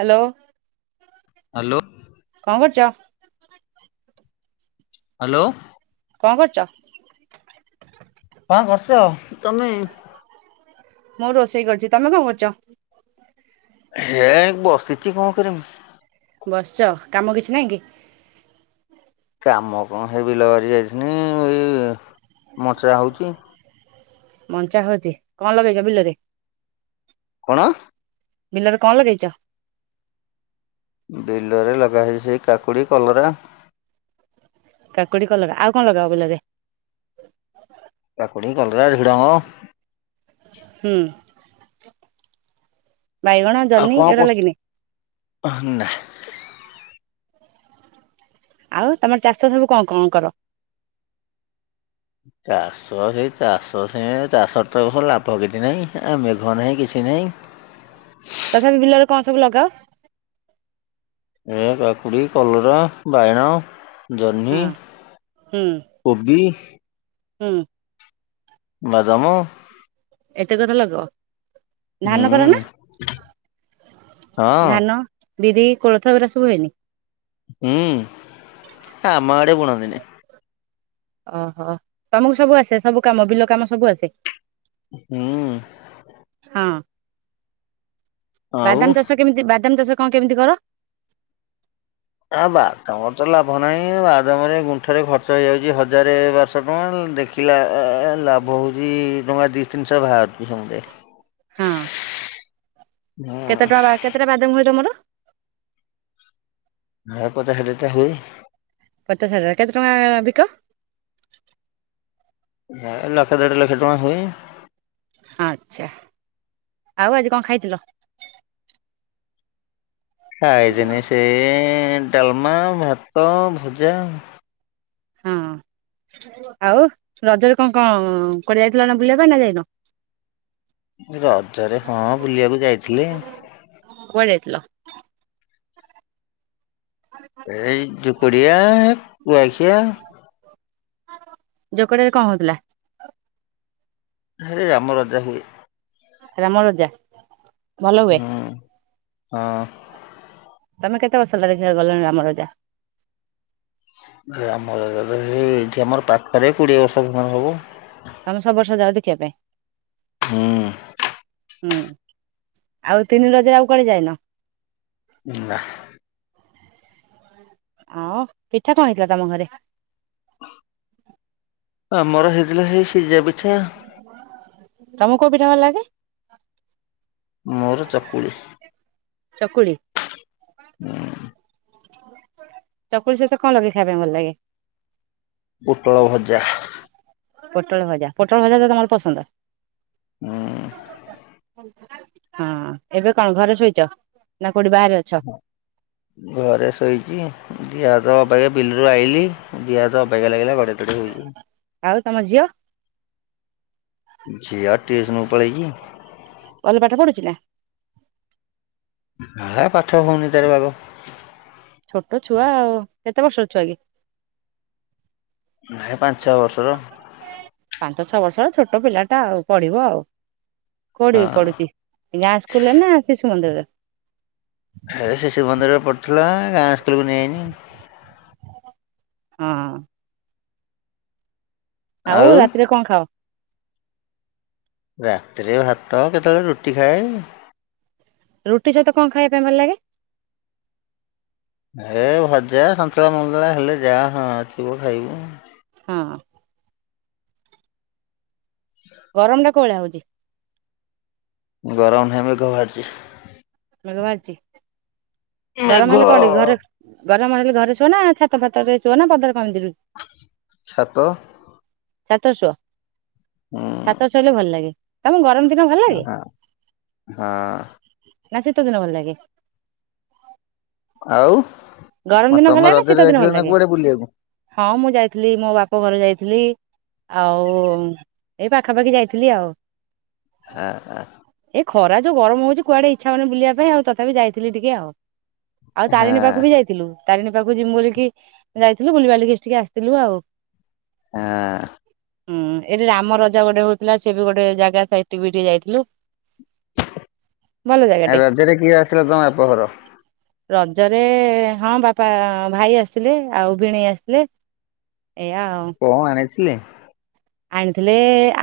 Hello. Hello. କଣ କରୁଚ? Hello. କଣ କରୁଚ? କଣ କରୁଚ ତମେ? ମୁଁ ରୋଷେଇ କରୁଛି। ତମେ କଣ କରୁଛ? ହେ ବସିଛି କଣ କରିମି? ବସିଛ କାମ କିଛି ନାଇଁ କି? କାମ କଣ ହେ ବିଲ ବାରି ଯାଇଥିନି। ଏଇ ମଚା ହଉଛି। ମଞ୍ଚା ହଉଛି। କଣ ଲଗେଇଛ ବିଲରେ? କଣ? ବିଲରେ କଣ ଲଗେଇଛ? ବିଲରେ ଲଗାହେଇଛି ସେଇ କାକୁଡ଼ି କଲରା କାକୁଡି, କଲରା ଆଉ କଣ ଲଗା ହେବ ବିଲରେ? କାକୁଡି କଲରା ଝୁଡଙ୍ଗ। ହୁଁ ବାଇଗଣ। ଆଉ ଜହ୍ନି କଁ ଏଗୁଡା ଲାଗିନି କର ଆଃ ନାଁ। ଆଉ ତମର ଚାଷ ସବୁ କଁ କଁ କର? ଚାଷ ହେ ଚାଷ ସେଁ ଚାଷରେ ତ ଏ ବଷ ଲାଭ କିଛି ନାହିଁ ଏ ମେଘ ନାହିଁ କିଛି ନାହିଁ। ତଥାପି ବିଲରେ କଁ ସବୁ ଲଗାଅ? ଏ କାକୁଡ଼ି କଲରା ବାଇଣ। ହଁ ଜହ୍ନି ହୁଁ କୋବି ହୁଁ। ବଦାମ। ଏତେ କଥା ଲଗଅ। ହୁଁ ଧାନ କର ନା ହଁ ଧାନ? ବିରି କୋଳଥ ଏଗୁରା ସବୁ ହୁଏନି? ହୁଁ ଆମ ଆଡ଼େ ବୁଣନ୍ତିନି। ଅହ ତମୁକୁ ସବୁ ଆସେ ସବୁ କାମ ବିଲ କାମ ସବୁ ଆସେ? ହୁଁ। ହଁ ଆଉ ବାଦାମ ଚାଷ କେମିତି ବାଦାମ ଚାଷ କଁ କେମିତି କର? ଆଁ ବାଦାମ ତ ଲାଭ ନାହିଁ ବାଦାମରେ ଗୁଣ୍ଠରେ ଖର୍ଚ୍ଚ ହେଇଯାଉଚି ହଜାରେ ବାରଶ ଟଙ୍କା ଦେଖ୍ ପିଲା ଆ ଆ ଲାଭ ହୋଉଚି ଟଙ୍କା ଦି ତିନିଶ ଭାରୁଚି ସମଦାଏ। ହଁ। କେତେ ଟଙ୍କା ବା କେତେଟା ବାଦାମ ହୁଏ ତମର? ହେ ପଚାଶ ଷାଠିଏଟା ହୁଏ। ପଚାଶ ହଜାର କେତେ ଟଙ୍କା ବିକ? ହେ ଲକ୍ଷେ ଦେଢ଼ ଲକ୍ଷ ଟଙ୍କା ହୁଏ। ଆଚ୍ଛା ଆଉ ଆଜି କଁ ଖାଇଥିଲ? ଖାଇଥିନି ସେଇ ଡାଲମା, ଭାତ, ଭଜା। ହଁ। ଆଉ ରଜରେ କଁ କଁ କୁଆଡ଼େ ଯାଇଥିଲ ନାଁ ବୁଲିବା ପାଇଁ ନାଁ ଯାଇନ? ରଜରେ ହଁ ବୁଲିଆକୁ ଯାଇଥିଲି। କୁଆ ଯାଇଥିଲ? ଆଲି ଏଇ ଜୁକଡ଼ିଆ କୁଆଖିଆ ଜୋକଡିଆରେ କଁ ହଉଥୁଲା? ହେ ରାମ ରଜା ହୁଏ। ରାମ ରଜା। ଭଲ ହୁଏ ହୁଁ ହଁ। ତମେ କେତେ ବର୍ଷ ହେଲା ଦେଖିବାକୁ ଗଲଣି ରାମ ରଜା? ରାମ ରଜା ତ ହେଇ ଏଇଠି ଆମର ପାଖରେ କୋଡ଼ିଏ ବର୍ଷ ଖଣ୍ଡେ ହବ। ତମେ ସବୁ ବର୍ଷ ଯାଅ ଦେଖିବା ପାଇଁ? ହୁଁ। ହୁଁ ଆଉ ତିନି ରଜରେ ଆଉ କୁଆଡ଼େ ଯାଇନ? ନାଁ। ଆଉ ପିଠା କଁ ହେଇଥିଲା ତମ ଘରେ? ଆମର ହେଇଥିଲା ହେଇ ସିଜା ପିଠା। ତମୁ କୋଉ ପିଠା ଭଲ ଲାଗେ? ମୋର ଚକୁଳି। ଚକୁଳି? ହୁଁ। ଚକୁଳି ସହିତ କଣ ଲଗେଇ ଖାଇବା ପାଇଁ ଭଲ ଲାଗେ? ପୁଟଳ ଭଜା। ପୋଟଳ ଭଜା ପୋଟଳ ଭଜା ତମର ପସନ୍ଦ? ହୁଁ। ହଁ ଏବେ କଣ ଘର ସୋଇଚ ନା କୋଉଠି ବାହାରେ ଅଛ? ଘରେ ଶୋଇଛି ଦିହ ହାତ ଅବାଗିଆ ବିଲରୁ ଆଇଲିି ଦିହ ହାତ ଅବଗିଆ ଲାଗିଲା ଗଡେଇ ତଡେ ଏଇଠି ଶୋଇଚି। ଆଉ ତମ ଝିଅ ଝିଅ ଟିୟୁସନ୍ କୁ ପଳେଚି। ଭଲ ପାଠ ପଢୁଛି ନା? ହ ପାଠ ହୋଉନି ତାର ବାଗ। ଛୋଟ ଛୁଆ ଆଉ କେତେ ବର୍ଷର ଛୁଆ କି? ହେ ପାଞ୍ଚ ଛଅ ବର୍ଷର। ପାଞ୍ଚ ଛଅ ବର୍ଷ ଛୋଟ ପିଲା ଟା ଆଉ ପଢିବ ଆଉ କୋଉଠି ବି ହଁ ପଢୁଛି? ଏଇ ଗାଁ ସ୍କୁଲ ରେ ନା ଶିଶୁ ମନ୍ଦିରରେ? ହେ ଶିଶୁ ମନ୍ଦିରରେ ପଢୁଥିଲା ଗାଁ ସ୍କୁଲକୁୁ ନେଇଆଇନି। ହଁ। ଆଉ ରାତିରେ କଣ ଖାଅ? ରାତିରେ ଭାତ କେତେବେଳେ ରୁଟି ଖାଏ। ରୁଟି ସହିତ କଣା ଖଇବା ପାଇଁ ଭଲ ଲାଗେ? ଏ ଭଜା ସନ୍ତୁଳା ମନ୍ତୁଳା ହେଲେ ଯା ହଁଥିବ ଖାଇବୁ। ହଁ। ହ ଗରମ ଟା କୋଉ ଭଳିଆ ହୋଉଚି। ଗରମ ନାହିଁ ମେଘ ଭାରିଚି। ମେଘ ଭାରିଚି? ମେଘ ଗରମ ହେଲେ କଣ କି ଘରେ ଗରମ ହେଲେ ଘରେ ସୁଅ ନା ଛାତ ଫାତରେ ଶୁଅ ନା ପଦାର କେମିତି ବି ଛାତ ଛାତରେ ଶୁଅ ଉଁ ଛାତରେ ଶୋଇଲେ ଭଲ ଲାଗେ। ତମକୁ ଗରମ ଦିନ ଭଲ ଲାଗେ ହଁ ହଁ ନା ଶୀତ ଦିନ ଭଲ ଲାଗେ? ଗରମ ଆଉ ଦିନ ଭଲ ତମେ ଲାଗେ ନା ଶୀତ ରଜରେ ଦିନ ଭଲ ଯାଇଥିଲ ନା ଲାଗେ? କୁଆଡେ ବୁଲିବାକୁ? ହଁ ମୁଁ ଯାଇଥିଲି ମୋ ବାପ ଘର ଯାଇଥିଲି। ଆଉ ଏଇ ପାଖାପାଖି ଯାଇଥିଲି ଆଉ। ଆ ଆ। ଏ ଖରା ଯୋଉ ଗରମ ହୋଉଚି କୁଆଡେ ଇଛା ହୋଉନେଇ ବୁିଲିବା ପାଇଁ ଆଉ ତଥାବି ଯାଇଥିଲି ଟିକେ ଆଉ। ଆଉ ହଁ ତାରିଣୀ ପାଖକୁ ବି ଯାଇ ଥିଲୁ ତାରିଣୀ ପାଖକୁ ଯିମୁ ବୋଲି ଯାଇଥିଲୁ ବୁଲିବାଲିକି ଟିକି ଆସିଥିଲୁ ଆଉ। ହଁ। ହୁଁ ଏଠି ରାମ ରଜା ଗୋଟେ ହୋଉଥିଲା ସେ ବି ଗୋଟେ ଜାଗା ସେଠିକି ବି ଟିକେ ଯାଇଥିଲୁ। ଭଲ ଆ ଜାଗାଟେ। ରଜ ରେ କିଏ ଆସିଲା ତମ ବାପଘର? ରଜରେ ହଁ ବାପା ଭାଇ ଆସିଥିଲେ ଆଉ ଭିଣେଇ ଆସିଥିଲେ। ଏଇଆ ଆଉ। କଣ ଆଣିଥିଲେ। ଆଣିଥିଲେ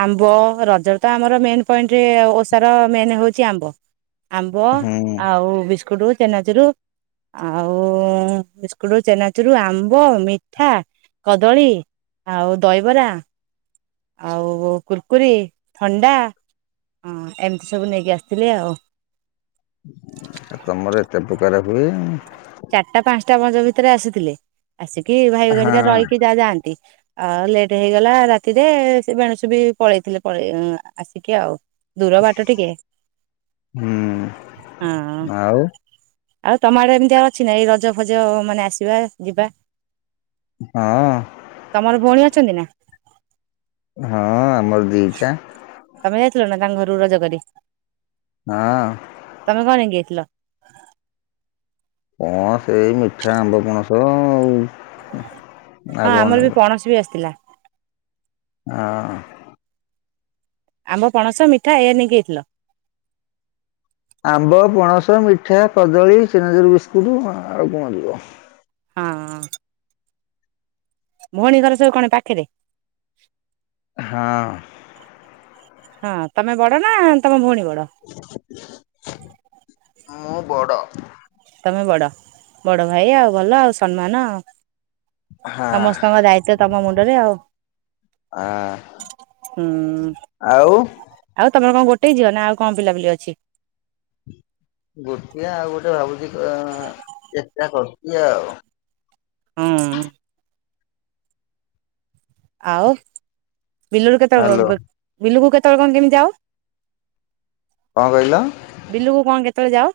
ଆମ୍ବ ରଜ ତ ଆମର ମେନ୍ ପଏଣ୍ଟରେ ଓଷାର ମେନ୍ ହଉଛି ଆମ୍ବ। ଆମ୍ବ ହୁଁ ଆଉ ବିସ୍କୁଟ ଚେନାଚିରୁ। ଆଉ ଉ ଉ ଉ ବିସ୍କୁଟ ଚେନାଚୁରୁ ଆମ୍ବ ମିଠା କଦଳୀ। ଆଉ ଦହିବରା। ଆଉ କୁୁରକୁରି ଥଣ୍ଡା ଏମିତି ସବୁ ନେଇକି ଆସିଥିଲେ ଆଉ। ତମର ଏତେ ପ୍ରକାର ହୁଏ। ଚାରିଟା ପାଞ୍ଚଟା ବ ଭିତରେ ଆସିଥିଲେ। ଆସିକି ଭାଇ ଘରିକା ହଁ ରହିକି ଯା ଯାଆନ୍ତି। ଆଉ ଲେଟ୍ ହେଇଗଲା ରାତିରେ ସେ ବେଣୁସୁ ବି ପଳେଇଥିଲେ ପଳେଇ ଆସିକି ଆଉ। ଦୂର ବାଟ ଟିକେ ହୁଁ ହଁ ହଁ ଆଉ ଆଉ ତମ ଆଡେ ଏମିତି ଆଉ ଅଛି ନା ଏଇ ରଜ ଫଜ ମାନେ ଆସିବା ଯିବା। ହଁ। ତମର ଭଉଣୀ ଅଛନ୍ତି ନା। ହଁ ଆମର ଦିଟା। ତମେ ଯାଇଥିଲ ନା ତାଙ୍କ ଘରୁ ରଜ କରି। ହଁ। ତମେ କଣ ନେଇକି ଯାଇଥିଲ। କଣ ସେଇ ମିଠା ଆମ୍ବ ପଣସ ଆଉ। ଆଉ ହଁ କଣ ଆମର ବି ନେବେ ପଣସ ବି ଆସିଥିଲା। ହଁ। ଆମ୍ବ ପଣସ ମିଠା ଏୟା ନେଇକି ଯାଇଥିଲ। ଆମ୍ବ ପଣସ ମିଠା କଦଳୀ ଚିନାଚେରୁ ବିସ୍କୁଟ୍ ଆଉ କଣ ଯିବ। ହଁ। ଭଉଣୀ ଘର ସବୁ କଣ ପାଖରେ। ହଁ। ହଁ ତମେ ବଡ ନା ତମ ଭଉଣୀ ବଡ଼। ମୁଁ ବଡ। ତମେ ବଡ। ବଡ ଭାଇ ଆଉ ଭଲ ଆଉ ସମ୍ମାନ ଆଉ। ହଁ ସମସ୍ତଙ୍କ ଦାୟିତ୍ୱ ତମ ମୁଣ୍ଡରେ ଆଉ। ହଁ ହୁଁ ଆଉ। ଆଉ ତମର କଣ ଗୋଟେ ଝିଅ ନା ଆଉ କଣ ପିଲାପିଲି ଅଛି। ଗୋଟେ ଆଉ ଗୋଟେ ଭାବୁଛି ଆଉ ଉ ଚେଷ୍ଟା କରୁଛି ଆଉ। ହୁଁ। ଆଉ ବିଲୁରୁ କେତେବେଳେ ହ୍ୟାଲୋ ବି ବିଲୁକୁ କେତେବେଳେ କଣ କେମିତି ଯାଅ। କଣ କହିଲ। ବିଲୁକୁ କଣ କେତେବେଳେ ଯାଅ।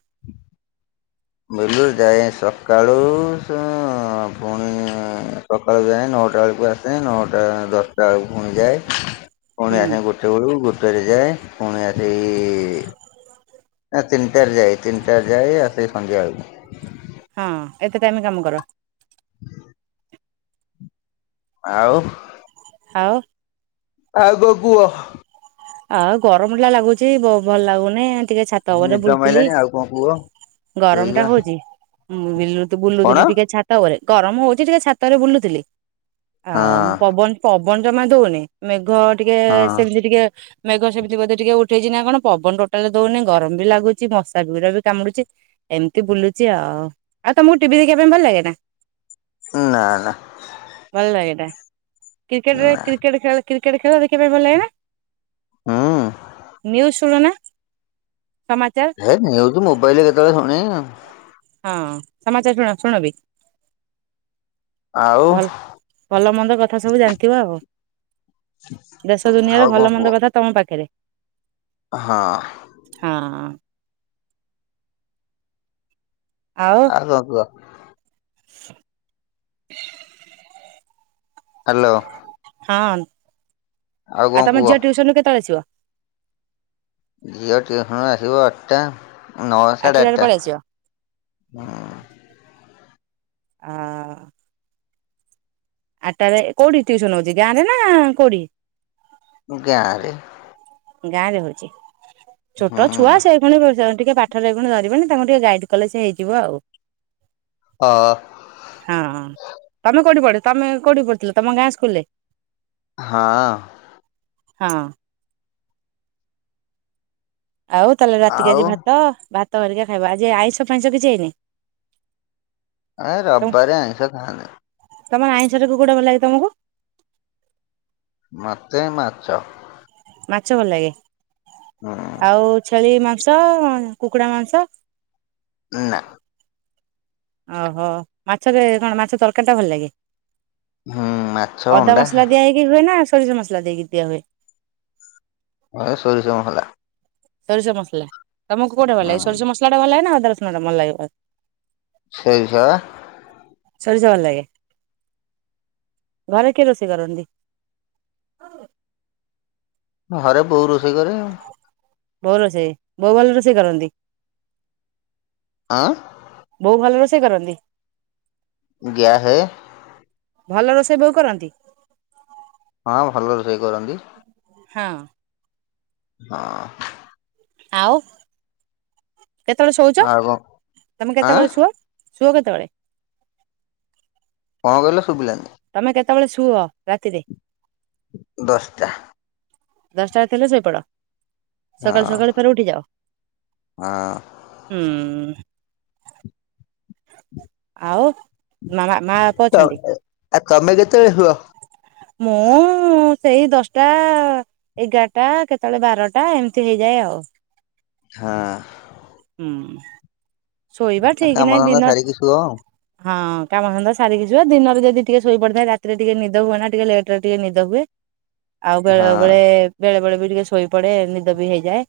ବିଲୁରୁ ଯାଏ ସକାଳୁ ପୁଣି ସକାଳୁ ଯାଏ ନଅଟା ବେଳକୁ ଆସେ ନଅଟା ଦଶଟା ବେଳକୁ ପୁଣି ଯାଏ। ହୁଁ ପୁଣି ଆସେ ଗୋଟେ ବେଳକୁ ଗୋଟେରେ ଯାଏ ପୁଣି ଆଜି ଇ ନା ତିନିଟାରେ ଯାଏ ତିନିଟାରେ ଯାଏ ଆସେ ସନ୍ଧ୍ୟାବେଳକୁ। ହଁ ଏତେ ଟାଇମ କାମ କର। ଆଉ। ଆଉ। ଆଉଗ କୁହ। ଆଉ ଗରମଟା ଲାଗୁଚି ବ ଭଲ ଲାଗୁନି। ଟିକେ ଛାତ ଉପରେ ନିଦ ବୁଲୁଥିଲି ମାଇଲାଣି ଆଉ କଣ କୁହ ଗରମ ଟା ଶୋଇବା ହଉଛି। ମୁଁ ତ କଣ ବୁଲୁଥିଲି ଟିକେ ଛାତ ଉପରେ ଗରମ ହଉଛି ଟିକେ ଛାତରେ ବୁଲୁଥିଲି। ହଁ ଆଉ ପବନ ପବନ ଜମା ହଉନି ମେଘ ଟିକେ ହଁ ସେମିତି ଟିକେ ମେଘ ସେମିତି ବୋଧେ ଟିକେ ଉଠେଇଛିି ନା କଣ ପବନ ଟୋଟାଲ ହଉନି ଗରମ ବି ଲାଗୁଛି ମଶା ଗୁଡା ବି କାମୁଡୁଚି ଏମିତି ବୁଲୁଛି ଆଉ ଆଉ ତମକୁ ଟିଭି ଦେଖିବା ପାଇଁ ଭଲ ଲାଗେ ନା? ନା ନା ଭଲ ଲାଗେନା କ୍ରିକେଟରେ ନା କ୍ରିକେଟ ଖେ କ୍ରିକେଟ ଖେଳ ଦେଖିବା ପାଇଁ ଭଲ ଲାଗେ ନା? ହୁଁ। ନ୍ୟୁଜ ଶୁଣନା ସମାଚାର? ହେ ମୁ ଏଇଠି ମୋବାଇଲରେ କେତେବେଳେ ଶୁଣେ। ହଁ ସମାଚାର ଶୁଣ ଶୁଣବି ଆଉ ଭଲ [unintelligible] ଭଲ ମନ୍ଦ କଥା ସବୁ ଜାଣିଥିବ ଆଉ। ଦେଶ ଆଉ ଦୁନିଆର କଣ ଭଲ କୁହ? ମନ୍ଦ କଥା ତମ ପାଖରେ। ହଁ ହଁ ଆଉ କଣ କୁହ? ହ୍ୟାଲୋ ହଁ କଣ ଆଉ ତମ କୁହ ଝିଅ ଟ୍ୟୁସନ ରୁ କେତେବେଳେ ଆସିବ? ଝିଅ ଟିଉସନ ଆସିବ ଆଠଟା ନଅ ସାଢ଼େ ଆଠଟାରେ ଆଠଟା ପଳେଇ ଆସିବ ହ। ହଁ ଆଠଟ ରେ କୋଉଠି ଟ୍ୟୁସନ ହଉଛି ଗାଁ ରେ ନା କୋଉଠି? ଗାଁ ରେ। ଗାଁ ରେ ହଉଛି ହୁଁ ଛୋଟ ଛୁଆ ସେ ଶୁଣିିବୁ ଟିକେ ପାଠରେ ପୁଣି ଧରିବେନି ତାଙ୍କୁ ଟିକେ ଗାଇଡ କଲେ ସେ ହେଇଯିବ ଆଉ। ହଁ ହଁ ତମେ କୋଉଠି ପଢ ତମେ କୋଉଠି ପଢୁଥିଲ ତମ ଗାଁ ସ୍କୁଲ ରେ। ହଁ ହଁ ଆଉ ତାହେଲେ ରାତିକି ଆଉ ଆଜି ଭାତ ଭାତ କରରିକି ଖାଇବା ଆଜି ଆଇଁଷ ଫାଇଁଷ କିଛି ହେଇନି? ଏ ରବିବାର ଆଇଁଷା ଖାନି। ତମ ଆଇଷର କଉଟା ଭଲ ଲାଗେ ତମର? ମତେ ମାଛ। ମାଛ ଭଲ ଲାଗେ ହୁଁ ଆଉ ଛେଳି ମାଂସ କୁକୁଡ଼ା ମାଂସ। ନା ଓହୋ ମାଛରେ କଣ ମାଛ ତରକାରୀ ଟା ଭଲ ଲାଗେ? ହୁଁ ମାଛ ଅଦା ଅଣ୍ଡା ମସଲା ଦିଆ ହେଇକି ହୁଏ ନା ସୋରିଷ ମସଲା ଦେଇକି ଦିଆ ହୁଏ? ଏ ସରିଷ ମସଲା। ସୋରିଷ ମସଲା ତମକୁ କୋଉଟେ ଭଲ ହୁଁ ଲାଗେ ସୋରିଷ ମସଲା ଟା ଭଲ ଲାଗେ ନା ଆଦ ରସଣ ଟା ଭଲ ଲାଗିବ? ସୋରିଷ ବା। ସରିଷ ଭଲ ଲାଗେ ଘରେ କିଏ ରୋଷେଇ କରନ୍ତି? ଘରେ ବୋଉ ରୋଷେଇ କରେ ଆଉ। ବୋଉ ରୋଷେଇ ବୋଉ ଭଲ ରୋଷେଇ କରନ୍ତି? ଆ ବୋଉ ଭଲ ରୋଷେଇ କରନ୍ତି? ଗ୍ୟାସ ରେ। ଭଲ ରୋଷେଇ ବୋଉ କରନ୍ତି? ହଁ, ଭଲ ରୋଷେଇ କରନ୍ତି। ହଁ। ହଁ। ଆଉ କେତେବେଳେ ଶୋଉଛ? ଆଉ କଣ ତମେ ଆଁ କେତେବେଳେ ଶୁଅ। ଶୁଅ କେତେବେଳେ? କଣ କହିଲ ଶୁଭିଲାନି? ତମେ କେତେବେଳେ ଶୁଅ ରାତିରେ? ଦଶଟା। ଦଶଟା ରାତି ହେଲେ ଶୋଇପଡ। ହଁ ସକାଳୁ ସକାଳୁ ଫେରେ ଉଠିଯାଅ, ହଁ ହୁଁ। ଆଉ ମାମା, ମା ବାପା ତ ଅଛନ୍ତି। ଆଉ ତମେ କେତେବେଳେ ଶୁଅ? ମୁଁ ସେଇ ଦଶଟା। ଏଗାରଟା କେତେବେଳେ ବାରଟା ଏମିତି ହେଇଯାଏ ଆଉ। ହଁ। ହୁଁ ଶୋଇବା ଠିକ୍ କାମ ନାହିଁ। ଧନ୍ଦା ଦିନ ସାରିକି ଶୁଅ ଆଉ। ହଁ କାମଧନ୍ଦା ସାରିକି ଶୁଏ। ଦିନରେ ଯଦି ଟିକେ ଶୋଇ ପଡିଥାଏ ରାତିରେ ଟିକେ ନିଦ ହୁଏ ନା ଟିକେ ଲେଟରେ ଟିକେ ନିଦ ହୁଏ। ଆଉ ବେଳେବେଳେ ହଁ ବେଳେ ବେଳେ ବି ଟିକେ ଶୋଇପଡେ ନିଦ ବି ହେଇଯାଏ।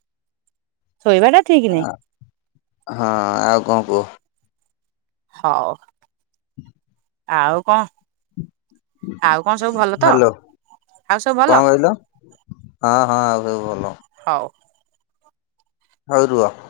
ଶୋଇବାଟା ଆ ହଁ, ଆଉ କଣ କୁହ? ହଉ। ହଁ ଆଉ କଣ? ଆଉ କଣ ସବୁ ଭଲ ତ? ହ୍ୟାଲୋ ଆଉ ସବୁ କଣ ଭଲ। କହିଲ ହଁ ହଁ, ଆଉ ସବୁ ଭଲ। ହଉ। ହଉ ରୁହ।